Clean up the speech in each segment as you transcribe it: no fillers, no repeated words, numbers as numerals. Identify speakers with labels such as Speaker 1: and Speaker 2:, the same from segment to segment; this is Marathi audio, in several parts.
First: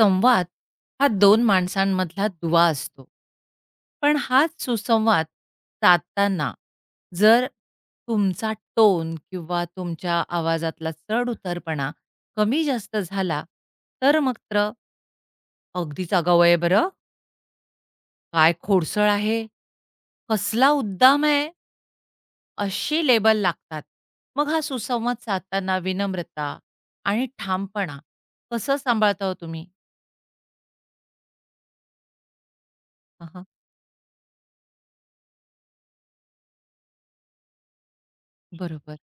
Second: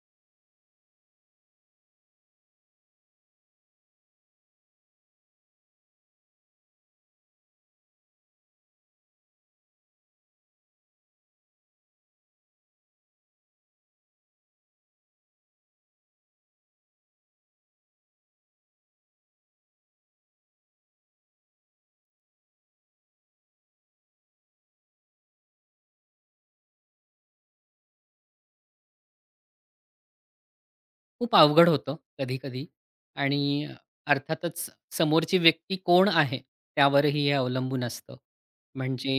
Speaker 1: संवाद हा 2 माणसांमधला दुवा असतो. पण हाच सुसंवाद साधताना जर तुमचा टोन किंवा तुमच्या आवाजातला चढ-उतारपणा कमी-जास्त झाला, तर मात्र "अगदीच आगाऊ आहे बरं, काय खोडसळ आहे, कसला उद्दाम आहे" अशी लेबल लागतात. मग हा सुसंवाद साधताना विनम्रता आणि ठामपणा कसं सांभाळता हो तुम्ही?
Speaker 2: खूप अवघड होतं कधी-कधी आणि
Speaker 1: हां,
Speaker 2: अर्थातच समोरची व्यक्ती कोण आहे, त्यावरही हे अवलंबून असतं.
Speaker 1: बरोबर.
Speaker 2: म्हणजे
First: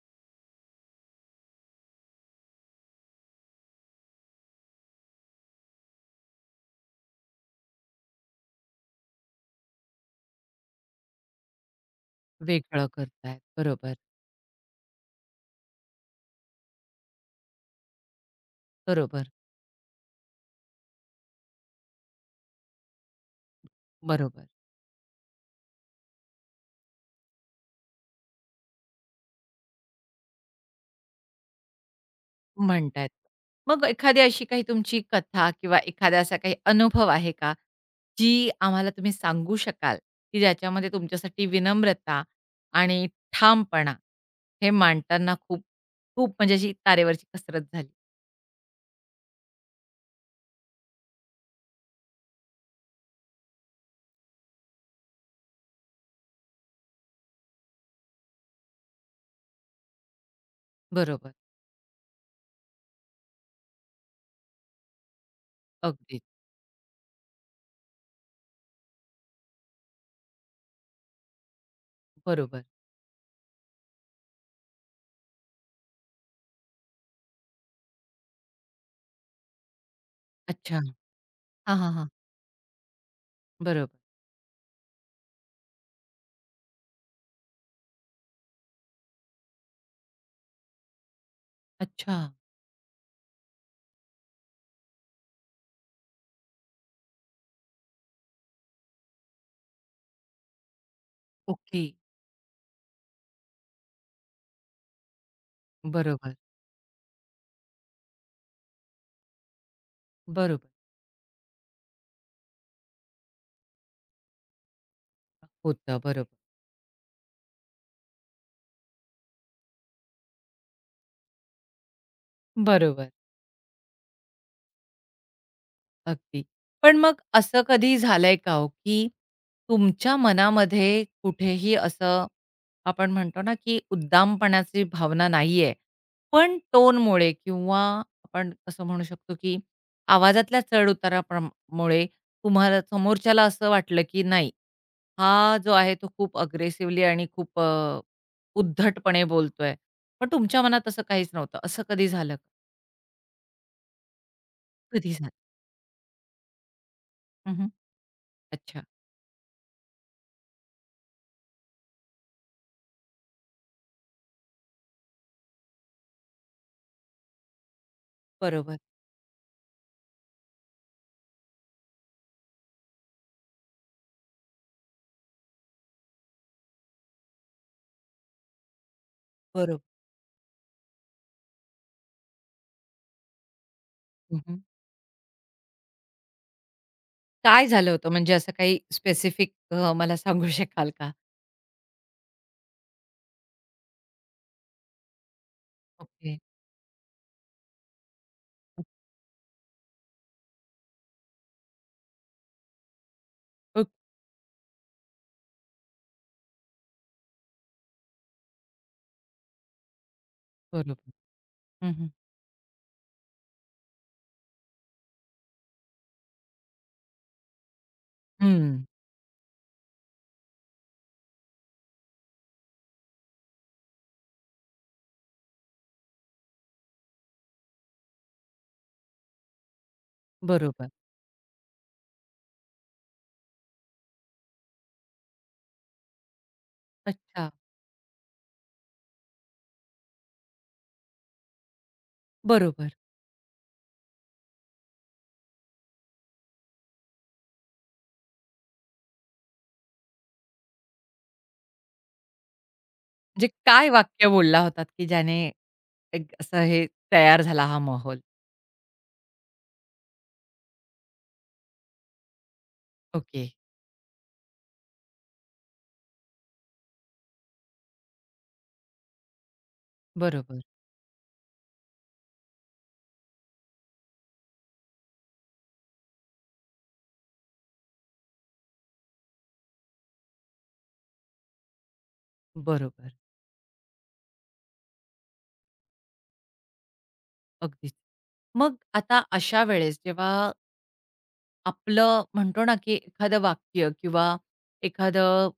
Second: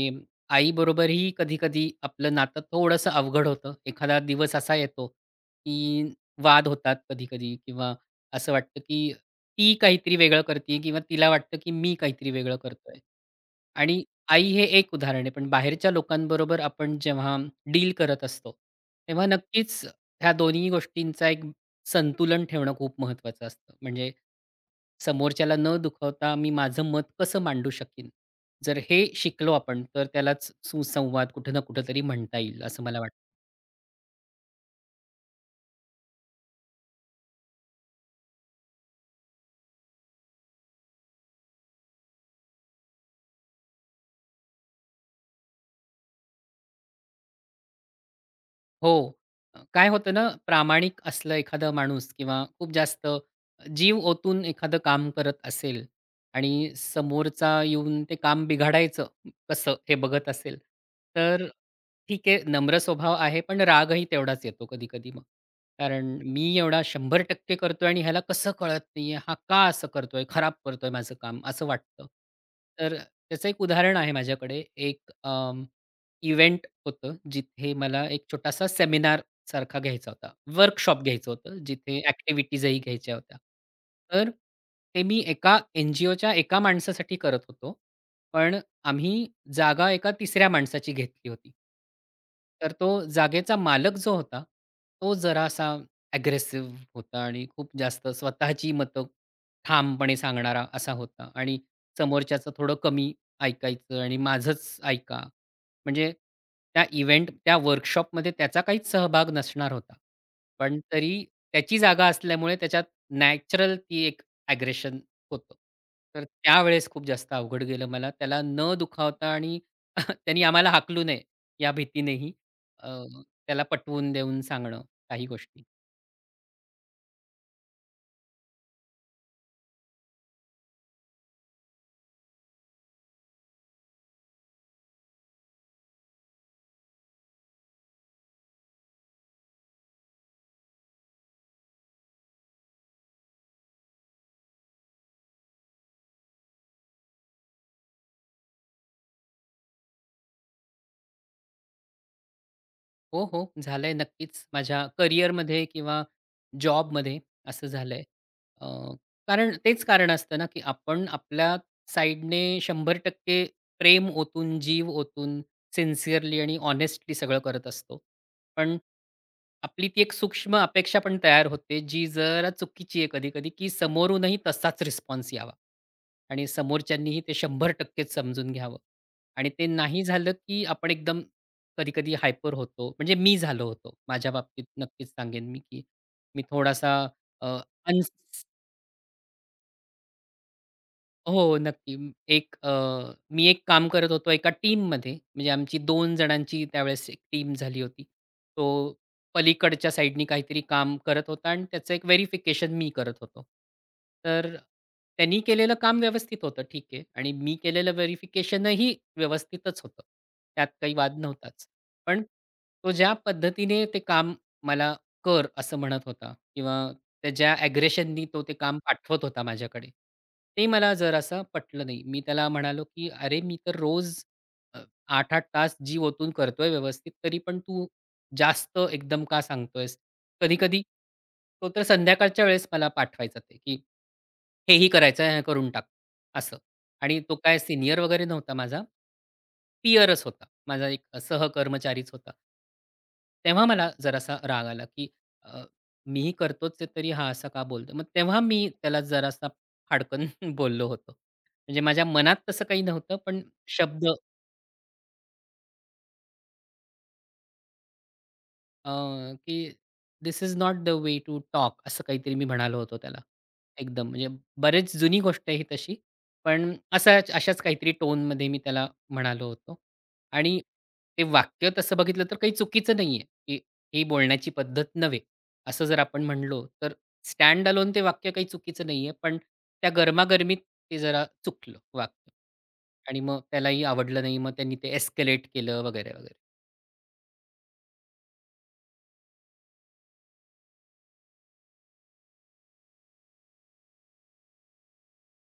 Speaker 2: आईबरोबरही कधी-कधी आपलं नातं थोडंसं अवघड होतं. एखादा दिवस असा येतो, की वाद होतात कधी-कधी किंवा असं वाटतं, की ती काहीतरी वेगळं करतीये किंवा तिला वाटतं, की मी काहीतरी वेगळं
Speaker 1: वेगळं
Speaker 2: करतोय.
Speaker 1: करतायत. बरोबर,
Speaker 2: आणि आई हे एक उदाहरण आहे, पण बाहेरच्या लोकांबरोबर आपण जेव्हा डील करत असतो, तेव्हा
Speaker 1: बरोबर,
Speaker 2: नक्कीच ह्या दोन्ही गोष्टींचा एक संतुलन ठेवणं खूप महत्त्वाचं असतं. म्हणजे
Speaker 1: बरोबर
Speaker 2: समोरच्याला न दुखवता मी माझं मत कसं मांडू शकीन? जर हे शिकलो आपण, तर त्यालाच सुसंवाद कुठे ना कुठेतरी म्हणता येईल, असं मला.
Speaker 1: म्हणतायत. मग एखादी अशी काही तुमची कथा किंवा एखादा असा काही अनुभव आहे का, जी आम्हाला तुम्ही सांगू शकाल, की ज्याच्यामध्ये तुमच्यासाठी विनम्रता आणि ठामपणा हे मांडताना खूप, खूप म्हणजे अशी तारेवरची कसरत झाली?
Speaker 2: हो. काय होतं ना, प्रामाणिक असलं एखादा माणूस किंवा खूप जास्त जीव ओतून एखादं काम करत असेल आणि समोरचा येऊन ते काम बिघाडायचं कसं हे बघत असेल,
Speaker 1: बरोबर.
Speaker 2: तर ठीक आहे, नम्र स्वभाव आहे, पण रागही तेवढाच येतो कधी-कधी मग. कारण
Speaker 1: अगदीच.
Speaker 2: मी एवढा 100% करतोय आणि ह्याला कसं कळत नाहीये, हा का असं करतोय, खराब करतोय माझं काम, असं वाटतं.
Speaker 1: बरोबर.
Speaker 2: तर त्याचं एक उदाहरण आहे माझ्याकडे. एक इव्हेंट होतं, जिथे मला एक छोटासा सेमिनार सारखा घ्यायचा होता.
Speaker 1: अच्छा.
Speaker 2: वर्कशॉप घ्यायचं होतं,
Speaker 1: हां, हां,
Speaker 2: जिथे
Speaker 1: हां.
Speaker 2: ॲक्टिव्हिटीजही घ्यायच्या होत्या.
Speaker 1: बरोबर.
Speaker 2: तर ते मी एका एन-जी-ओच्या एका माणसासाठी करत होतो. पण आम्ही जागा एका तिसऱ्या माणसाची घेतली होती.
Speaker 1: अच्छा.
Speaker 2: तर तो जागेचा मालक जो होता, तो जरासा अग्रेसिव्ह होता आणि खूप जास्त स्वतःची मतं ठामपणे सांगणारा असा होता आणि
Speaker 1: ओके.
Speaker 2: समोरच्याचं थोडं कमी ऐकायचं आणि माझंच ऐका म्हणजे
Speaker 1: बरोबर,
Speaker 2: त्या इव्हेंट त्या वर्कशॉपमध्ये त्याचा काहीच सहभाग नसणार होता.
Speaker 1: बरोबर.
Speaker 2: पण तरी त्याची जागा असल्यामुळे त्याच्यात नॅचरल ती एक अग्रेशन होतं.
Speaker 1: होतं.
Speaker 2: तर
Speaker 1: बरोबर.
Speaker 2: त्यावेळेस खूप जास्त अवघड गेलं मला. त्याला न दुखावता आणि त्यांनी आम्हाला हाकलू नये या भीतीनेही अ,
Speaker 1: बरोबर.
Speaker 2: त्याला पटवून देऊन सांगणं काही गोष्टी.
Speaker 1: अगदी. पण मग असं कधी झालंय का हो, की तुमच्या मनामध्ये कुठेही असं आपण म्हणतो ना, की उद्दामपणाची भावना नाहीये, पण टोनमुळे किंवा आपण असं म्हणू शकतो, की आवाजातल्या चढ-उताराप्रम मुळे तुम्हाला समोरच्याला असं वाटलं, की नाही, हा जो आहे तो खूप अग्रेसिव्हली आणि खूप उद्धटपणे बोलतोय. पण तुमच्या मनात असं काहीच नव्हतं. असं कधी झालं? का?
Speaker 2: हो, हो, झालंय नक्कीच. माझ्या
Speaker 1: कधी झालं.
Speaker 2: करिअरमध्ये किंवा जॉबमध्ये असं
Speaker 1: हं,
Speaker 2: झालंय. अ,
Speaker 1: अच्छा.
Speaker 2: कारण तेच कारण असतं ना, की आपण आपल्या साईडने 100% प्रेम ओतून, जीव ओतून, सिन्सिअरली आणि हॉनेस्टली सगळं करत असतो. पण
Speaker 1: बरोबर,
Speaker 2: आपली ती एक सूक्ष्म अपेक्षा पण तयार होते, जी जरा चुकीची आहे कधी-कधी, की समोरूनही तसाच रिस्पॉन्स यावा आणि समोरच्यांनीही ते 100%च समजून घ्यावं आणि ते
Speaker 1: बरोबर.
Speaker 2: नाही झालं, की आपण एकदम कधी-कधी हायपर होतो. म्हणजे मी झालो होतो. माझ्या बाबतीत नक्कीच सांगेन मी, की मी थोडासा.
Speaker 1: काय झालं होतं? म्हणजे असं काही स्पेसिफिक मला सांगू शकाल का?
Speaker 2: हो, नक्की. एक अ, मी एक काम करत होतो एका टीममध्ये. म्हणजे आमची 2
Speaker 1: ओके.
Speaker 2: जणांची त्यावेळेस एक टीम झाली होती. तो पलीकडच्या साईडनी काहीतरी काम करत होता आणि त्याचं एक व्हेरिफिकेशन मी करत होतो.
Speaker 1: ओक
Speaker 2: तर त्यांनी केलेलं काम व्यवस्थित होतं, ठीक आहे. आणि मी केलेलं व्हेरिफिकेशनही व्यवस्थितच होतं. त्यात काही
Speaker 1: बरोबर.
Speaker 2: वाद नव्हताच.
Speaker 1: हं, हं.
Speaker 2: पण तो ज्या पद्धतीने ते काम मला कर असं म्हणत होता किंवा त्याच्या ॲग्रेशननी तो ते काम पाठवत होता माझ्याकडे. ते मला जरासं पटलं नाही. मी त्याला म्हणालो, की "अरे, मी तर रोज अ, 8-8 तास जीव ओतून करतोय व्यवस्थित, तरी पण तू जास्त एकदम का सांगतोयस?" कधी-कधी
Speaker 1: बरोबर.
Speaker 2: तो तर संध्याकाळच्या वेळेस मला पाठवायचा ते, की "हेही करायचंय, हे करून टाक," असं. आणि तो
Speaker 1: अच्छा.
Speaker 2: काय सीनियर वगैरे नव्हता माझा. पीअरच होता. माझा एक सहकर्मचारीच होता.
Speaker 1: बरोबर.
Speaker 2: तेव्हा मला जरासा राग आला, की मीही करतोच आहे तरी हा असं का बोलतो? मग तेव्हा मी त्याला जरासा फाडकन बोललो होतो. म्हणजे माझ्या मनात तसं काही नव्हतं, पण
Speaker 1: म्हणजे काय
Speaker 2: शब्द.
Speaker 1: वाक्य बोलला होतात, की ज्याने एक असं हे तयार झाला हा माहोल?
Speaker 2: अ, की "this is not the way to talk" असं काहीतरी मी म्हणालो होतो त्याला.
Speaker 1: ओके.
Speaker 2: एकदम म्हणजे बरेच जुनी गोष्ट आहे ही तशी. पण असाच अशाच काहीतरी टोनमध्ये मी त्याला म्हणालो होतो.
Speaker 1: बरोबर,
Speaker 2: आणि ते वाक्य तसं बघितलं तर काही चुकीचं नाहीये, की ही बोलण्याची पद्धत नव्हे, असं जर आपण म्हणलो तर स्टँड अलोन ते वाक्य काही चुकीचं नाहीये. पण त्या गरमागरमीत ते जरा चुकलं वाक्य.
Speaker 1: बरोबर.
Speaker 2: आणि मग त्यालाही आवडलं नाही. मग त्यांनी ते एस्केलेट केलं वगैरे, वगैरे.
Speaker 1: अगदीच. मग आता अशा वेळेस जेव्हा आपलं म्हणतो ना, की एखादं वाक्य किंवा एखादं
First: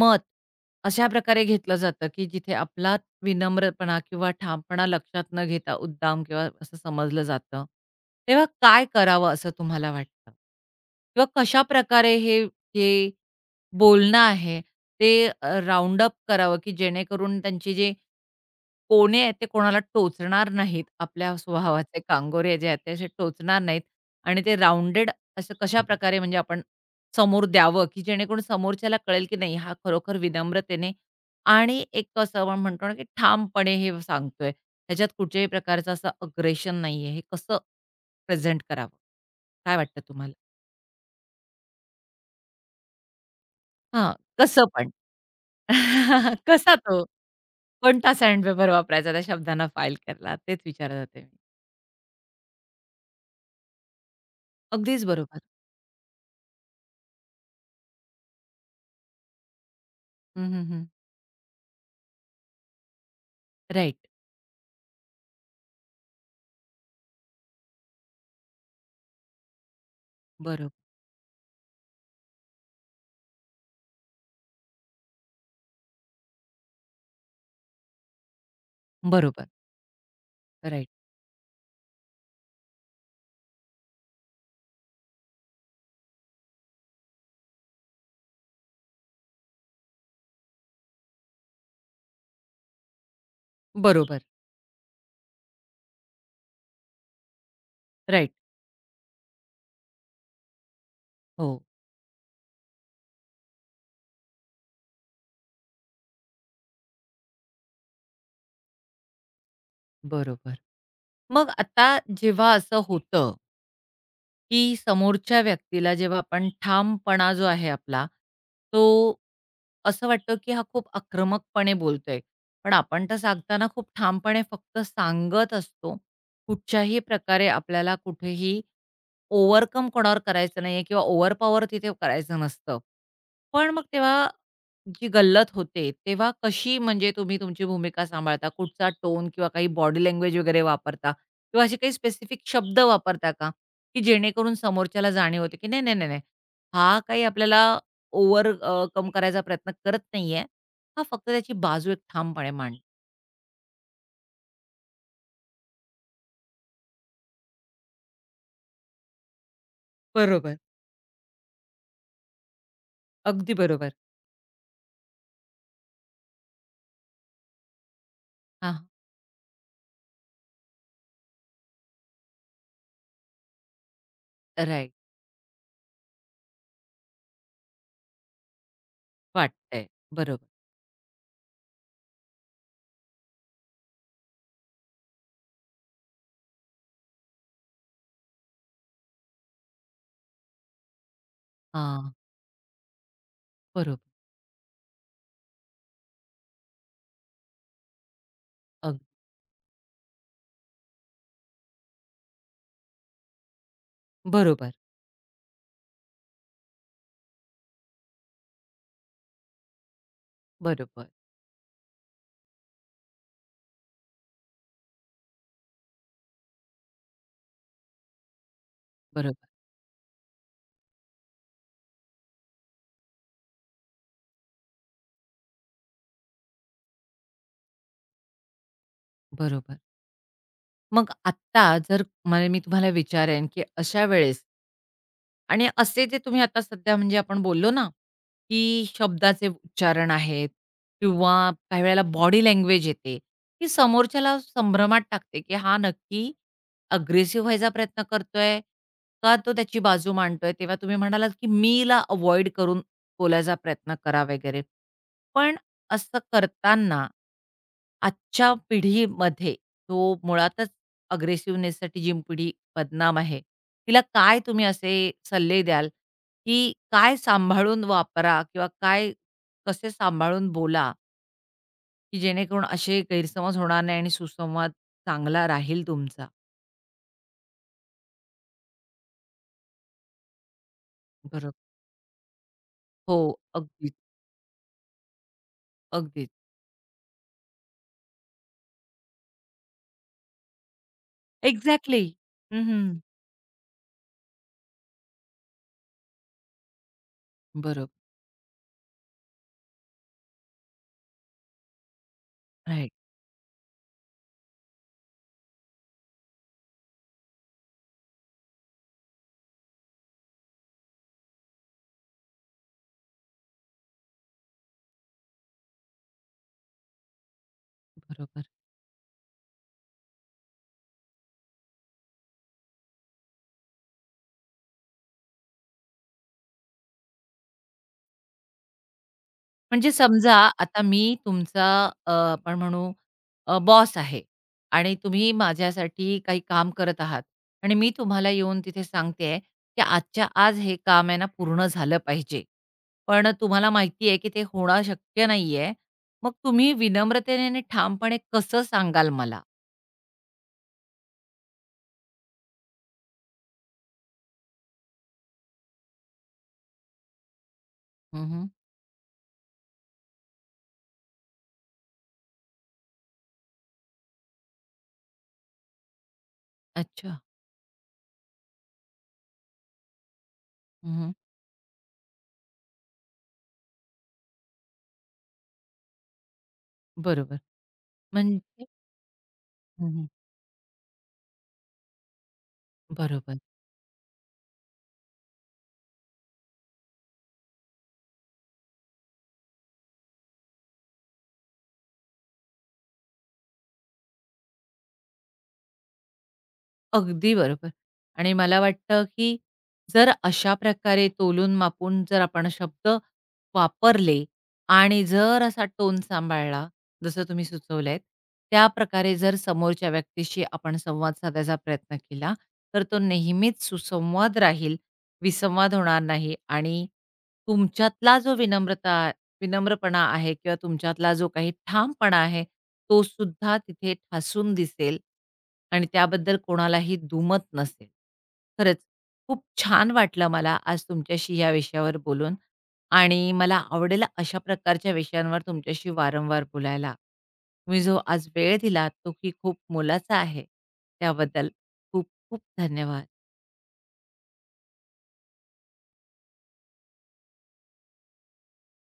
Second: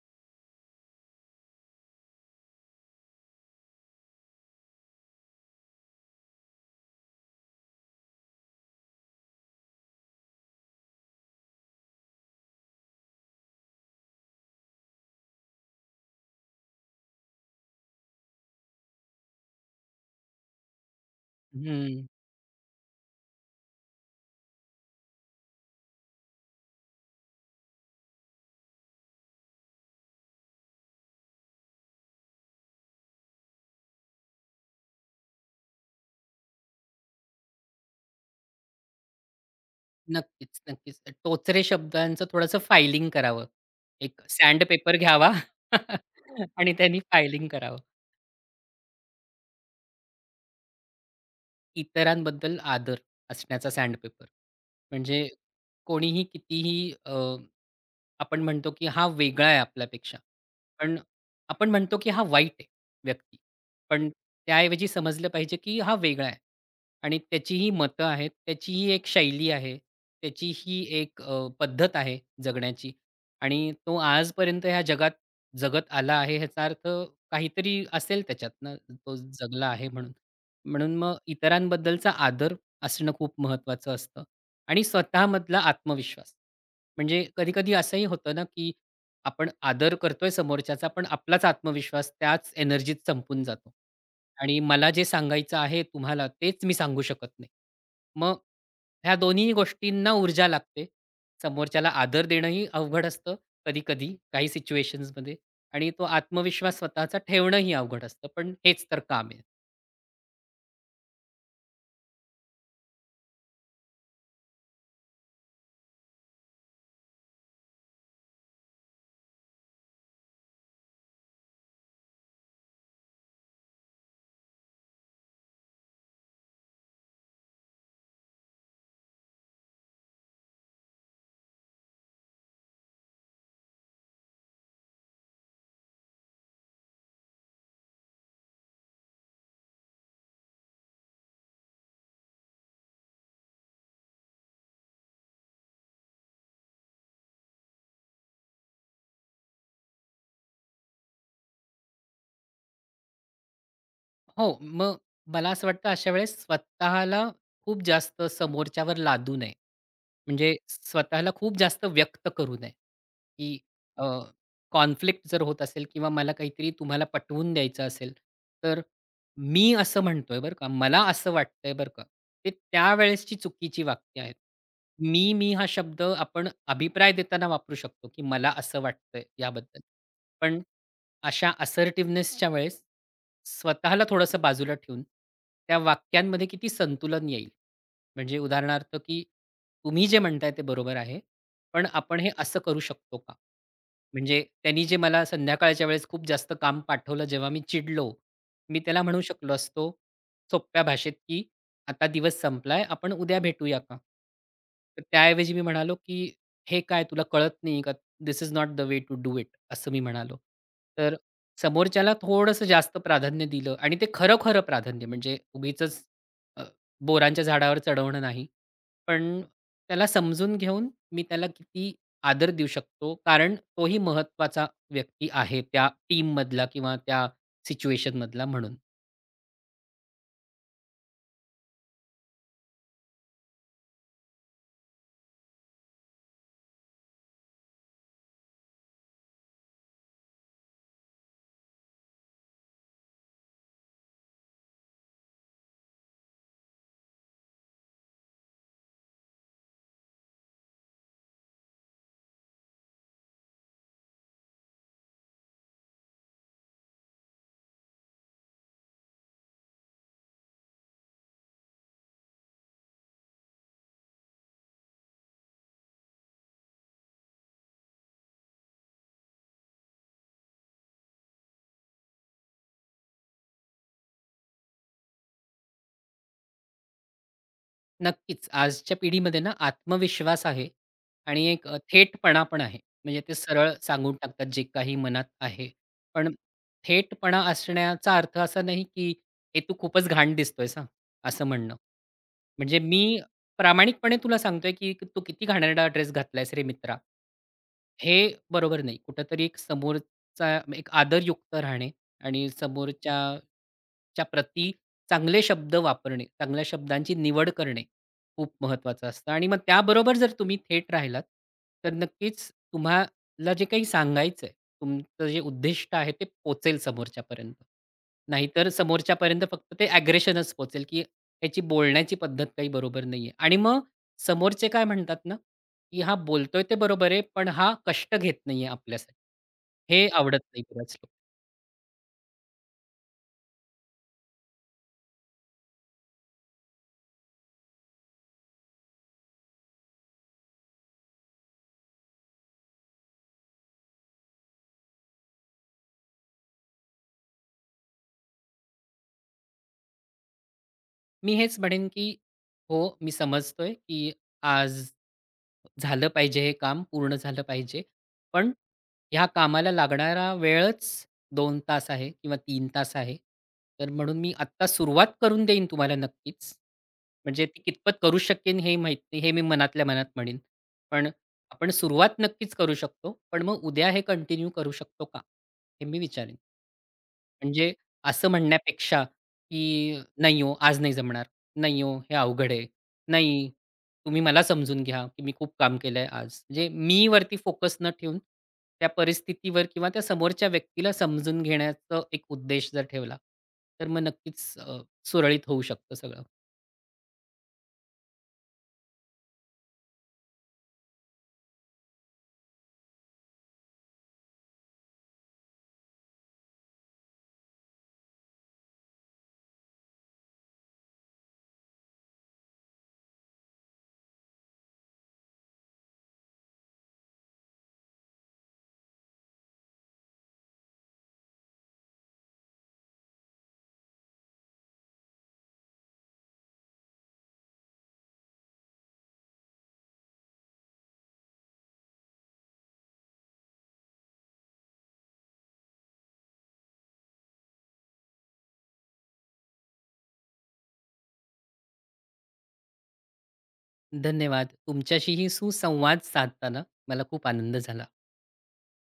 Speaker 1: मत अशा प्रकारे घेतलं जातं, की जिथे आपला विनम्रपणा किंवा ठामपणा लक्षात न घेता उद्दाम किंवा असं समजलं जातं. तेव्हा काय करावं असं तुम्हाला वाटतं? किंवा कशाप्रकारे हे जे बोलणं आहे ते अप करावं, की जेणेकरून त्यांची जे कोणे आहेत ते कोणाला टोचणार नाहीत. आपल्या स्वभावाचे कांगोरे जे आहेत ते असे टोचणार नाहीत आणि ते राउंडेड असं कशाप्रकारे म्हणजे आपण समोर द्यावं, की जेणेकरून समोरच्याला कळेल की नाही हा खरोखर विनम्रतेने आणि एक असं आपण म्हणतो ना, की ठामपणे हे सांगतोय. ह्याच्यात कुठच्याही प्रकारचं असं अग्रेशन नाहीये. हे कसं प्रेझेंट करावं? काय वाटतं तुम्हाला?
Speaker 2: नक्कीच, नक्कीच. टोचरे शब्दांचं थोडंसं फायलिंग करावं.
Speaker 1: हां,
Speaker 2: एक सँड
Speaker 1: कसं पण?
Speaker 2: पेपर घ्यावा आणि
Speaker 1: कसा
Speaker 2: त्यांनी
Speaker 1: तो?
Speaker 2: फायलिंग करावं.
Speaker 1: कोणता सँडपेपर वापरायचा त्या शब्दांना फाईल करायला? तेच विचारत होते मी.
Speaker 2: इतरांबद्दल आदर असण्याचा सँडपेपर.
Speaker 1: अगदीच
Speaker 2: म्हणजे
Speaker 1: बरोबर.
Speaker 2: कोणीही कितीही, आपण म्हणतो की हा वेगळा आहे आपल्यापेक्षा.
Speaker 1: हं, हं, हं.
Speaker 2: पण आपण म्हणतो की हा वाईट आहे व्यक्ती.
Speaker 1: राइट.
Speaker 2: पण त्याऐवजी समजलं पाहिजे की हा वेगळा आहे आणि त्याचीही मतं आहेत, त्याचीही एक शैली आहे,
Speaker 1: बरो
Speaker 2: त्याचीही एक पद्धत आहे जगण्याची आणि तो आजपर्यंत ह्या जगात जगत आला आहे ह्याचा अर्थ काहीतरी असेल त्याच्यातनं तो
Speaker 1: बरोबर.
Speaker 2: जगला आहे म्हणून.
Speaker 1: राइट.
Speaker 2: म्हणून मग इतरांबद्दलचा आदर असणं खूप महत्त्वाचं असतं आणि स्वतःमधला आत्मविश्वास. म्हणजे कधी-कधी असंही होतं ना, की आपण आदर करतोय समोरच्याचा, पण आपलाच आत्मविश्वास त्याच एनर्जीत संपून जातो.
Speaker 1: बरोबर.
Speaker 2: आणि मला जे सांगायचं आहे तुम्हाला, तेच मी सांगू शकत नाही.
Speaker 1: राइट.
Speaker 2: मग ह्या दोन्ही गोष्टींना ऊर्जा लागते.
Speaker 1: हो.
Speaker 2: समोरच्याला आदर देणंही अवघड असतं कधी-कधी, काही सिच्युएशन्समध्ये आणि तो आत्मविश्वास स्वतःचा ठेवणंही अवघड असतं. पण हेच तर काम आहे.
Speaker 1: बरोबर. मग आता जेव्हा असं होतं, की समोरच्या व्यक्तीला जेव्हा आपण ठामपणा जो आहे आपला, तो असं वाटतं, की हा खूप आक्रमकपणे बोलतोय. पण आपण तर सांगताना खूप ठामपणे फक्त सांगत असतो. कुठच्याही प्रकारे आपल्याला कुठेही ओव्हरकम कोणावर करायचं नाहीये किंवा ओव्हरपॉवर तिथे करायचं नसतं. पण मग तेव्हा जी गल्लत होते, तेव्हा कशी म्हणजे तुम्ही तुमची भूमिका सांभाळता? कुठचा टोन किंवा काही बॉडी लँग्वेज वगैरे वापरता? किंवा असे काही स्पेसिफिक शब्द वापरता का? की जेणेकरून समोरच्याला जाणीव होते, की नाही, नाही, नाही, नाही. हा काही आपल्याला ओव्हर अ, कम करायचा प्रयत्न करत नाहीये. हा फक्त त्याची बाजू एक ठामपणे मांडतो.
Speaker 2: हो, मग मला असं वाटतं अशा वेळेस स्वतःला खूप जास्त समोरच्यावर लादू नये. म्हणजे
Speaker 1: बरोबर.
Speaker 2: स्वतःला खूप जास्त व्यक्त करू नये,
Speaker 1: अगदी
Speaker 2: की
Speaker 1: बरोबर.
Speaker 2: अ, कॉन्फ्लिक्ट जर होत असेल किंवा मला काहीतरी तुम्हाला पटवून द्यायचं असेल,
Speaker 1: हां,
Speaker 2: तर मी असं म्हणतोय बरं का, मला असं वाटतंय बरं का, ते त्यावेळेसची चुकीची वाक्य आहेत.
Speaker 1: राइट.
Speaker 2: मी हा शब्द आपण अभिप्राय देताना वापरू शकतो, की मला असं वाटतंय याबद्दल.
Speaker 1: वाटतंय. बरोबर.
Speaker 2: पण अशा असर्टिव्हनेसच्या वेळेस स्वतःला थोडंसं बाजूला ठेवून त्या वाक्यांमध्ये किती संतुलन येईल? म्हणजे उदाहरणार्थ, की तुम्ही जे म्हणताय ते बरोबर आहे, पण
Speaker 1: हां,
Speaker 2: आपण हे असं करू शकतो का?
Speaker 1: बरोबर.
Speaker 2: म्हणजे त्यांनी जे मला संध्याकाळच्या वेळेस खूप जास्त काम पाठवलं जेव्हा मी चिडलो, मी
Speaker 1: अग
Speaker 2: त्याला म्हणू शकलो असतो सोप्या भाषेत, की "आता दिवस संपलाय, आपण उद्या भेटूया का?"
Speaker 1: बरोबर,
Speaker 2: तर त्याऐवजी मी म्हणालो, की "हे काय तुला कळत नाही का? This is not the way to do it" असं मी म्हणालो.
Speaker 1: बरोबर,
Speaker 2: तर समोरच्याला थोडंसं जास्त प्राधान्य दिलं आणि ते खरं-खरं प्राधान्य म्हणजे उगीचच अ, बोरांच्या झाडावर चढवणं नाही. पण
Speaker 1: बरोबर,
Speaker 2: त्याला समजून घेऊन मी त्याला किती आदर देऊ शकतो. कारण तोही महत्वाचा व्यक्ती आहे त्या टीममधला किंवा त्या सिच्युएशनमधला म्हणून.
Speaker 1: बरोबर. मग आत्ता जर मला मी तुम्हाला विचारेन, की अशा वेळेस, आणि असे जे तुम्ही आता सध्या म्हणजे आपण बोललो ना, की शब्दाचे उच्चारण आहेत किंवा काही वेळेला बॉडी लँग्वेज येते, की समोरच्याला संभ्रमात टाकते, की हा नक्की अग्रेसिव्ह व्हायचा प्रयत्न करतोय का तो त्याची बाजू मांडतोय. तेव्हा तुम्ही म्हणालात, की मीला अव्हॉइड करून बोलायचा प्रयत्न करा वगैरे. पण असं करताना आजच्या पिढीमध्ये जो मुळातच अग्रेसिव्हनेससाठी जी पिढी बदनाम आहे. तिला काय तुम्ही असे सल्ले द्याल, की काय सांभाळून वापरा किंवा काय कसे सांभाळून बोला, की जेणेकरून असे गैरसमज होणार नाही आणि सुसंवाद चांगला राहील तुमचा?
Speaker 2: नक्कीच. आजच्या पिढीमध्ये ना आत्मविश्वास आहे आणि
Speaker 1: बरोबर.
Speaker 2: एक थेटपणा पण आहे. म्हणजे ते
Speaker 1: हो,
Speaker 2: सरळ
Speaker 1: अगदीच,
Speaker 2: सांगून टाकतात जे काही मनात आहे.
Speaker 1: अगदीच.
Speaker 2: पण थेटपणा असण्याचा अर्थ असा नाही, की "हे तू खूपच घाण दिसतोयस हां," असं म्हणणं.
Speaker 1: एक्झॅक्टली. हं,
Speaker 2: म्हणजे
Speaker 1: हं.
Speaker 2: मी प्रामाणिकपणे तुला सांगतोय, की "तू किती घाणेरडा ड्रेस घातलायस रे मित्रा."
Speaker 1: बरोबर.
Speaker 2: हे बरोबर नाही. कुठेतरी एक समोरचा एक आदरयुक्त राहणे आणि
Speaker 1: राइट.
Speaker 2: समोरच्याच्या प्रती चांगले शब्द वापरणे, चांगल्या शब्दांची निवड करणे खूप महत्त्वाचं असतं आणि मग त्याबरोबर जर तुम्ही थेट राहिलात, तर नक्कीच तुम्हाला जे काही सांगायचं आहे, तुमचं जे उद्दिष्ट आहे ते पोहचेल समोरच्यापर्यंत.
Speaker 1: बरोबर.
Speaker 2: नाहीतर समोरच्यापर्यंत फक्त ते अग्रेशनच पोहचेल, की ह्याची बोलण्याची पद्धत काही बरोबर नाहीये. आणि मग समोरचे काय म्हणतात ना, की "हा बोलतोय ते बरोबर आहे, पण हा कष्ट घेत नाहीये आपल्यासाठी."
Speaker 1: म्हणजे
Speaker 2: हे
Speaker 1: समजा
Speaker 2: आवडत नाही
Speaker 1: आता
Speaker 2: बऱ्याच
Speaker 1: मी
Speaker 2: लोकांना.
Speaker 1: तुमचा आपण म्हणू बॉस आहे आणि तुम्ही माझ्यासाठी काही काम करत आहात आणि मी तुम्हाला येऊन तिथे सांगतेय, की आजच्या आज हे काम आहे ना पूर्ण झालं पाहिजे. पण तुम्हाला माहिती आहे, की ते होणं शक्य नाहीये. मग तुम्ही विनम्रतेने आणि ठामपणे कसं सांगाल मला?
Speaker 2: मी हेच म्हणेन, की हो, मी समजतोय, की आज झालं पाहिजे हे काम, पूर्ण झालं पाहिजे.
Speaker 1: हं,
Speaker 2: पण ह्या कामाला लागणारा वेळच 2 तास आहे किंवा 3 तास आहे. तर म्हणून मी आत्ता सुरुवात करून देईन तुम्हाला नक्कीच.
Speaker 1: अच्छा.
Speaker 2: म्हणजे ती कितपत करू शकेन हे माहीत नाही, हे मी मनातल्या मनात म्हणेन. पण
Speaker 1: हं,
Speaker 2: आपण सुरुवात नक्कीच करू शकतो. पण मग उद्या हे कंटिन्यू करू शकतो का? हे मी विचारेन.
Speaker 1: बरोबर.
Speaker 2: म्हणजे असं
Speaker 1: म्हणजे
Speaker 2: म्हणण्यापेक्षा, की
Speaker 1: हं,
Speaker 2: "नाही हो, आज नाही जमणार. नाही हो, हे अवघड आहे.
Speaker 1: बरोबर.
Speaker 2: नाही, तुम्ही मला समजून घ्या, की मी खूप काम केलंय आज." म्हणजे मी वरती फोकस न ठेवून त्या परिस्थितीवर किंवा त्या समोरच्या व्यक्तीला समजून घेण्याचा एक उद्देश जर ठेवला, तर मग नक्कीच सुरळीत होऊ शकतं सगळं.
Speaker 1: अगदी बरोबर. आणि मला वाटतं, की जर अशा प्रकारे तोलून मापून जर आपण शब्द वापरले आणि जर असा टोन सांभाळला, जसं तुम्ही सुचवलंय, त्या प्रकारे जर समोरच्या व्यक्तीशी आपण संवाद साधायचा प्रयत्न केला, तर तो नेहमीच सुसंवाद राहील, विसंवाद होणार नाही आणि तुमच्यातला जो विनम्रपणा आहे किंवा तुमच्यातला जो काही ठामपणा आहे, तो सुद्धा तिथे ठासून दिसेल आणि त्याबद्दल कोणालाही दुमत नसेल. खरंच खूप छान वाटलं मला आज तुमच्याशी या विषयावर बोलून आणि मला आवडेल अशा प्रकारच्या विषयांवर तुमच्याशी वारंवार बोलायला. तुम्ही जो आज वेळ दिलात, तो ही खूप मोलाचा आहे. त्याबद्दल खूप खूप धन्यवाद.
Speaker 2: धन्यवाद. तुमच्याशीही सुसंवाद साधताना मला खूप आनंद झाला.